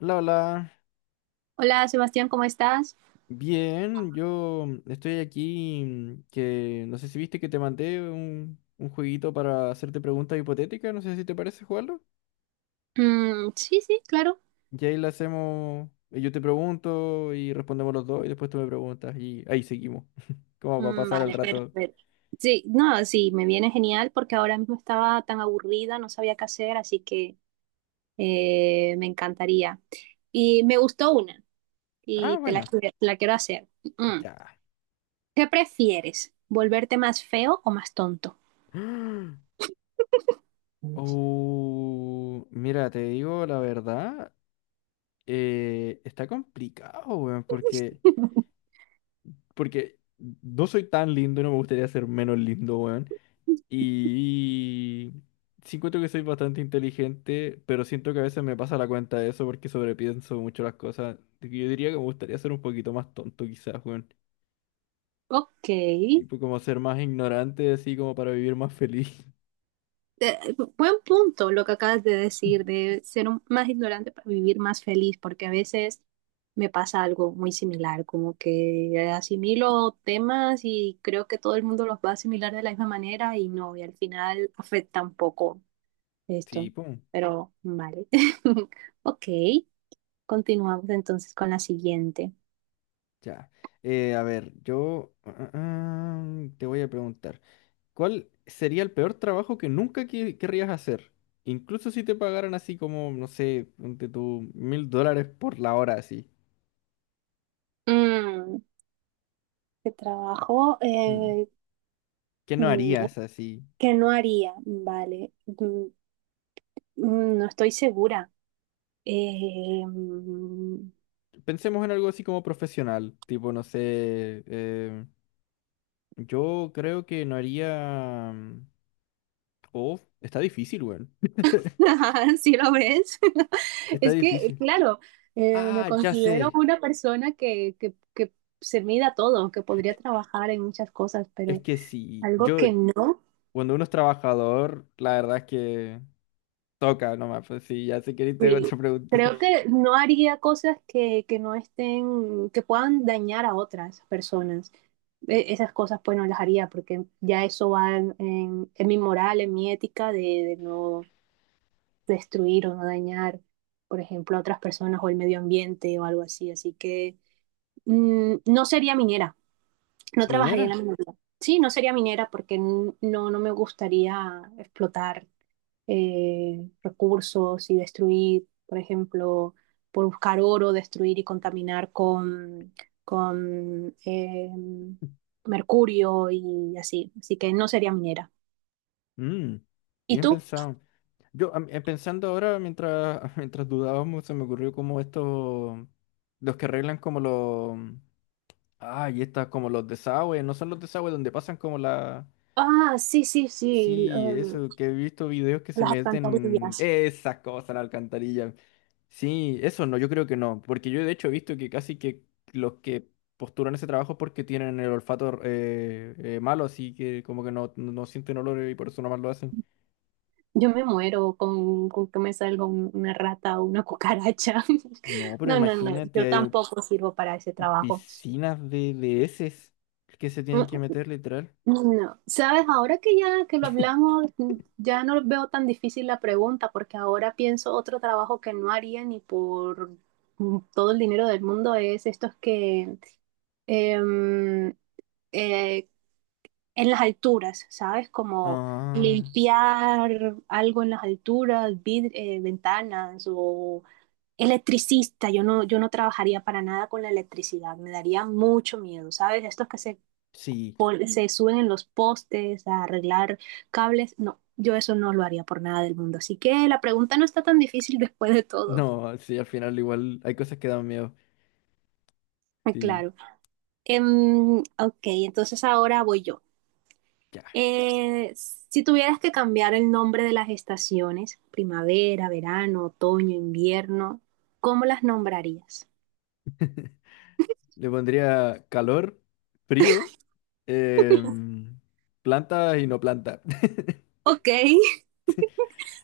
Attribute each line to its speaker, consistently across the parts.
Speaker 1: Hola, hola.
Speaker 2: Hola, Sebastián, ¿cómo estás?
Speaker 1: Bien, yo estoy aquí que no sé si viste que te mandé un jueguito para hacerte preguntas hipotéticas, no sé si te parece jugarlo.
Speaker 2: Mm, sí, sí, claro.
Speaker 1: Y ahí le hacemos, y yo te pregunto y respondemos los dos y después tú me preguntas y ahí seguimos. ¿Cómo va a
Speaker 2: Mm,
Speaker 1: pasar el
Speaker 2: vale,
Speaker 1: rato?
Speaker 2: perfecto. Sí, no, sí, me viene genial porque ahora mismo estaba tan aburrida, no sabía qué hacer, así que me encantaría. Y me gustó una
Speaker 1: Ah,
Speaker 2: y
Speaker 1: bueno,
Speaker 2: te la quiero hacer. Mm.
Speaker 1: ya.
Speaker 2: ¿Qué prefieres? ¿Volverte más feo o más tonto?
Speaker 1: Oh, mira, te digo la verdad, está complicado, weón, porque... Porque no soy tan lindo y no me gustaría ser menos lindo, weón. Y sí encuentro que soy bastante inteligente, pero siento que a veces me pasa la cuenta de eso porque sobrepienso mucho las cosas. Así que yo diría que me gustaría ser un poquito más tonto quizás, weón.
Speaker 2: Ok.
Speaker 1: Tipo como ser más ignorante, así como para vivir más feliz.
Speaker 2: Buen punto lo que acabas de decir, de ser más ignorante para vivir más feliz, porque a veces me pasa algo muy similar, como que asimilo temas y creo que todo el mundo los va a asimilar de la misma manera y no, y al final afecta un poco
Speaker 1: Sí,
Speaker 2: esto,
Speaker 1: pum.
Speaker 2: pero vale. Ok, continuamos entonces con la siguiente.
Speaker 1: Ya. A ver, yo te voy a preguntar. ¿Cuál sería el peor trabajo que nunca que- querrías hacer? Incluso si te pagaran así como, no sé, ponte tú $1.000 por la hora así.
Speaker 2: Mm, ¿Qué trabajo?
Speaker 1: Mm. ¿Qué no
Speaker 2: Mm,
Speaker 1: harías así?
Speaker 2: ¿Qué no haría? Vale, no estoy segura. Eh,
Speaker 1: Pensemos en algo así como profesional, tipo, no sé, yo creo que no haría... oh, está difícil, weón.
Speaker 2: si lo ves,
Speaker 1: Está
Speaker 2: es que,
Speaker 1: difícil.
Speaker 2: claro, me
Speaker 1: Ah, ya
Speaker 2: considero
Speaker 1: sé.
Speaker 2: una persona que se mida todo, que podría trabajar en muchas cosas,
Speaker 1: Es
Speaker 2: pero
Speaker 1: que sí,
Speaker 2: algo
Speaker 1: yo,
Speaker 2: que no,
Speaker 1: cuando uno es trabajador, la verdad es que toca nomás, pues sí, ya sé que ni tengo
Speaker 2: sí,
Speaker 1: otra pregunta.
Speaker 2: creo que no haría cosas que no estén, que puedan dañar a otras personas. Esas cosas pues no las haría porque ya eso va en, en mi moral, en mi ética de, no destruir o no dañar, por ejemplo, a otras personas o el medio ambiente o algo así. Así que no sería minera, no trabajaría
Speaker 1: ¿Minera?
Speaker 2: en la minería. Sí, no sería minera porque no, no me gustaría explotar recursos y destruir, por ejemplo, por buscar oro, destruir y contaminar con mercurio y así. Así que no sería minera.
Speaker 1: Mm,
Speaker 2: ¿Y
Speaker 1: bien
Speaker 2: tú?
Speaker 1: pensado. Yo pensando ahora, mientras, mientras dudábamos, se me ocurrió como estos, los que arreglan como los, ay, estas como los desagües, no son los desagües donde pasan como la,
Speaker 2: Ah, sí, sí, sí,
Speaker 1: sí, eso, que he visto videos que se
Speaker 2: las
Speaker 1: meten,
Speaker 2: alcantarillas.
Speaker 1: esas cosas, la alcantarilla. Sí, eso no, yo creo que no, porque yo de hecho he visto que casi que los que postulan ese trabajo es porque tienen el olfato malo, así que como que no, no sienten olor y por eso nomás lo hacen.
Speaker 2: Yo me muero con que me salga una rata o una cucaracha.
Speaker 1: No, pero
Speaker 2: No, no, no, yo
Speaker 1: imagínate,
Speaker 2: tampoco sirvo para ese trabajo.
Speaker 1: piscinas de heces que se tienen que
Speaker 2: Mm,
Speaker 1: meter literal.
Speaker 2: no, no. Sabes, ahora que ya que lo hablamos, ya no veo tan difícil la pregunta, porque ahora pienso otro trabajo que no haría ni por todo el dinero del mundo es estos que em, eh, en las alturas, ¿sabes? Como
Speaker 1: Ah,
Speaker 2: limpiar algo en las alturas, ventanas o electricista. Yo no, trabajaría para nada con la electricidad, me daría mucho miedo, ¿sabes? Estos que
Speaker 1: sí.
Speaker 2: sí, se suben en los postes a arreglar cables. No, yo eso no lo haría por nada del mundo. Así que la pregunta no está tan difícil después de todo.
Speaker 1: No, sí, al final igual hay cosas que dan miedo.
Speaker 2: Ah,
Speaker 1: Sí,
Speaker 2: claro. Ok, entonces ahora voy yo.
Speaker 1: ya.
Speaker 2: Si tuvieras que cambiar el nombre de las estaciones, primavera, verano, otoño, invierno, ¿cómo las nombrarías?
Speaker 1: Le pondría calor, frío, em, planta y no planta.
Speaker 2: Ok.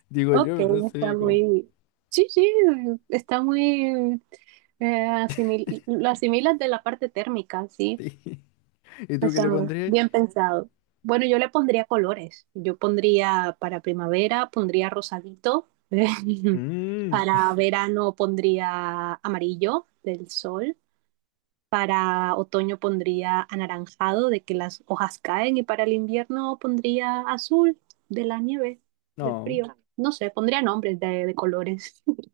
Speaker 1: Digo
Speaker 2: Ok,
Speaker 1: yo, no
Speaker 2: está
Speaker 1: sé cómo.
Speaker 2: muy... Sí, sí, está muy... Lo asimilas de la parte térmica, sí.
Speaker 1: ¿Y tú qué
Speaker 2: Está
Speaker 1: le pondrías?
Speaker 2: bien pensado. Bueno, yo le pondría colores. Yo pondría para primavera, pondría rosadito.
Speaker 1: Mm,
Speaker 2: Para verano pondría amarillo del sol. Para otoño pondría anaranjado de que las hojas caen y para el invierno pondría azul de la nieve, del
Speaker 1: no,
Speaker 2: frío. No sé, pondría nombres de colores.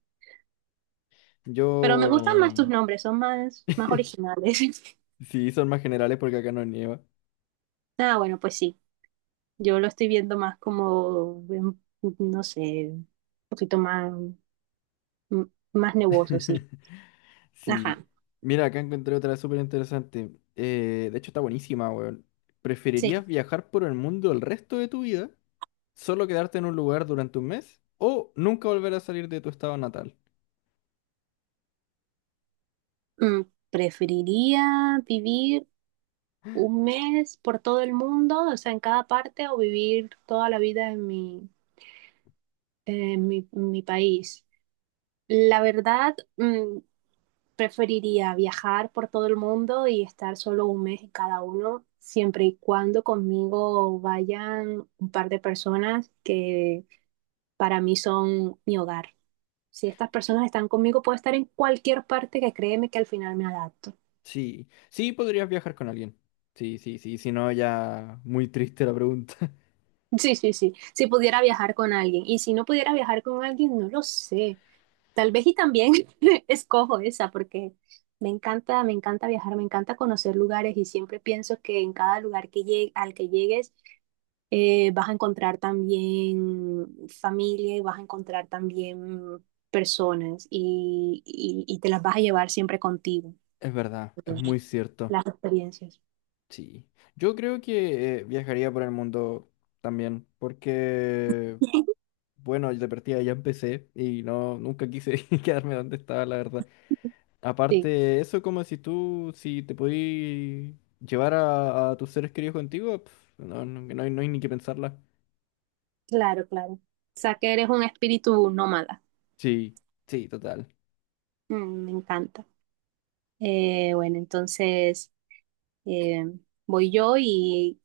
Speaker 2: Pero me gustan más tus
Speaker 1: yo...
Speaker 2: nombres, son más, más originales.
Speaker 1: Sí, son más generales porque acá no nieva.
Speaker 2: Ah, bueno, pues sí. Yo lo estoy viendo más como, no sé, un poquito más, m- más nebuloso, sí.
Speaker 1: Sí.
Speaker 2: Ajá,
Speaker 1: Mira, acá encontré otra súper interesante. De hecho, está buenísima, weón.
Speaker 2: sí.
Speaker 1: ¿Preferirías viajar por el mundo el resto de tu vida, solo quedarte en un lugar durante un mes, o nunca volver a salir de tu estado natal?
Speaker 2: Mm, Preferiría vivir un mes por todo el mundo, o sea, en cada parte, o vivir toda la vida en mi, en mi país. La verdad, preferiría viajar por todo el mundo y estar solo un mes en cada uno, siempre y cuando conmigo vayan un par de personas que para mí son mi hogar. Si estas personas están conmigo, puedo estar en cualquier parte, que créeme que al final me adapto.
Speaker 1: Sí, sí podrías viajar con alguien. Sí, sí, sí, si no, ya muy triste la pregunta.
Speaker 2: Sí, sí, sí. Si pudiera viajar con alguien. Y si no pudiera viajar con alguien, no lo sé. Tal vez, y también escojo esa porque me encanta viajar, me encanta conocer lugares y siempre pienso que en cada lugar que llegue, al que llegues vas a encontrar también familia y vas a encontrar también personas y, y te las vas a llevar siempre contigo,
Speaker 1: Es verdad, es muy cierto.
Speaker 2: las experiencias.
Speaker 1: Sí, yo creo que viajaría por el mundo también, porque, bueno, de partida ya empecé y no, nunca quise quedarme donde estaba, la verdad.
Speaker 2: Sí,
Speaker 1: Aparte, eso como si tú, si te podí llevar a tus seres queridos contigo, pf, no, no, no hay, no hay ni que pensarla.
Speaker 2: claro, claro. O sea que eres un espíritu nómada.
Speaker 1: Sí, sí, total.
Speaker 2: Me encanta. Bueno, entonces eh, voy yo y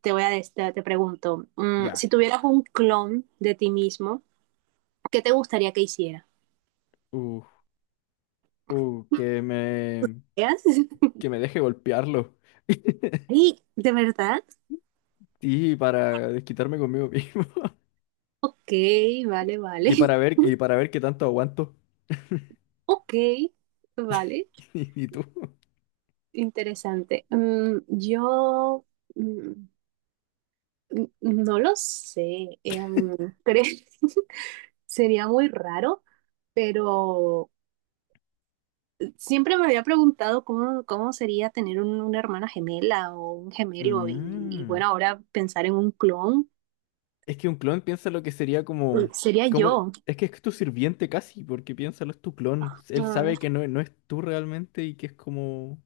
Speaker 2: te voy a des- te pregunto,
Speaker 1: Ya.
Speaker 2: si tuvieras un clon de ti mismo, ¿qué te gustaría que hiciera?
Speaker 1: Uh, uh, que me,
Speaker 2: ¿Veas?
Speaker 1: que me deje golpearlo.
Speaker 2: Ay, ¿de verdad?
Speaker 1: Sí, para desquitarme conmigo mismo.
Speaker 2: Ok, vale, vale.
Speaker 1: Y para ver qué tanto aguanto.
Speaker 2: Ok, vale.
Speaker 1: Y, y tú.
Speaker 2: Interesante. Yo mm, no lo sé. Creo sería muy raro, pero siempre me había preguntado cómo sería tener una hermana gemela o un gemelo y,
Speaker 1: Mm.
Speaker 2: bueno, ahora pensar en un clon.
Speaker 1: Es que un clon piensa lo que sería
Speaker 2: Sería
Speaker 1: como,
Speaker 2: yo,
Speaker 1: es que es tu sirviente casi, porque piénsalo, es tu clon. Él sabe
Speaker 2: ah,
Speaker 1: que no, no es tú realmente y que es como,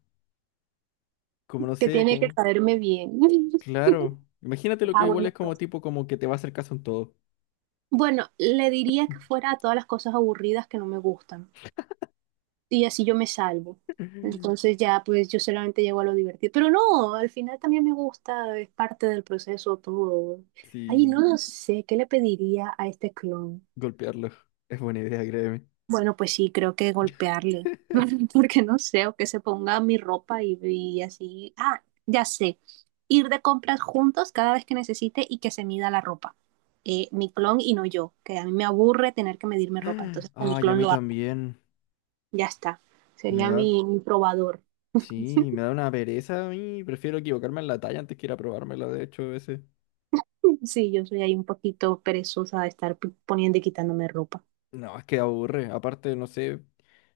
Speaker 1: como no
Speaker 2: que
Speaker 1: sé,
Speaker 2: tiene que
Speaker 1: como,
Speaker 2: caerme bien.
Speaker 1: claro. Imagínate lo que
Speaker 2: Ah,
Speaker 1: igual
Speaker 2: bueno,
Speaker 1: es como
Speaker 2: pues.
Speaker 1: tipo como que te va a hacer caso en todo.
Speaker 2: Bueno, le diría que fuera a todas las cosas aburridas que no me gustan. Y así yo me salvo. Entonces ya, pues yo solamente llego a lo divertido. Pero no, al final también me gusta, es parte del proceso todo. Ay, no
Speaker 1: Sí,
Speaker 2: lo sé, ¿qué le pediría a este clon?
Speaker 1: golpearlo. Es buena idea, créeme.
Speaker 2: Bueno, pues sí, creo que golpearle, porque no sé, o que se ponga mi ropa y, así. Ah, ya sé, ir de compras juntos cada vez que necesite y que se mida la ropa. Mi clon y no yo, que a mí me aburre tener que medirme ropa, entonces que mi
Speaker 1: Ay, a
Speaker 2: clon
Speaker 1: mí
Speaker 2: lo haga,
Speaker 1: también.
Speaker 2: ya está.
Speaker 1: Me
Speaker 2: Sería
Speaker 1: da,
Speaker 2: mi, probador.
Speaker 1: sí, me da una pereza a mí. Prefiero equivocarme en la talla antes que ir a probármela, de hecho, a veces.
Speaker 2: Sí, yo soy ahí un poquito perezosa de estar poniendo y quitándome ropa.
Speaker 1: No, es que aburre. Aparte, no sé,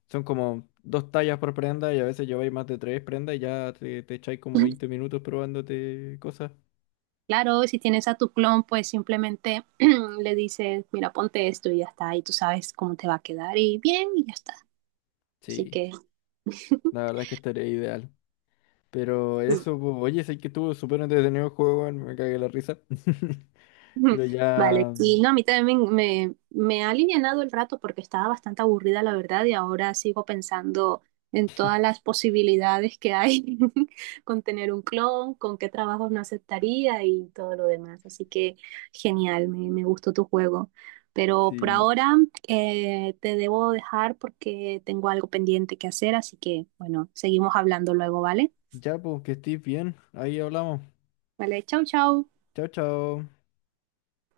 Speaker 1: son como dos tallas por prenda y a veces lleváis más de tres prendas y ya te echáis como 20 minutos probándote cosas.
Speaker 2: Claro, si tienes a tu clon, pues simplemente le dices, mira, ponte esto y ya está, y tú sabes cómo te va a quedar y bien, y ya está. Así
Speaker 1: Sí,
Speaker 2: que
Speaker 1: la verdad es que estaría ideal. Pero eso, pues, oye, sé que estuvo súper entretenido el juego, weón, me cagué la risa.
Speaker 2: Ujú.
Speaker 1: Pero
Speaker 2: Vale,
Speaker 1: ya,
Speaker 2: y no, a mí también me ha alivianado el rato porque estaba bastante aburrida, la verdad, y ahora sigo pensando en todas las posibilidades que hay con tener un clon, con qué trabajos no aceptaría y todo lo demás. Así que genial, me gustó tu juego. Pero por
Speaker 1: sí,
Speaker 2: ahora te debo dejar porque tengo algo pendiente que hacer, así que bueno, seguimos hablando luego, ¿vale?
Speaker 1: ya, pues, que estés bien. Ahí hablamos.
Speaker 2: Vale, chau, chau.
Speaker 1: Chao, chao.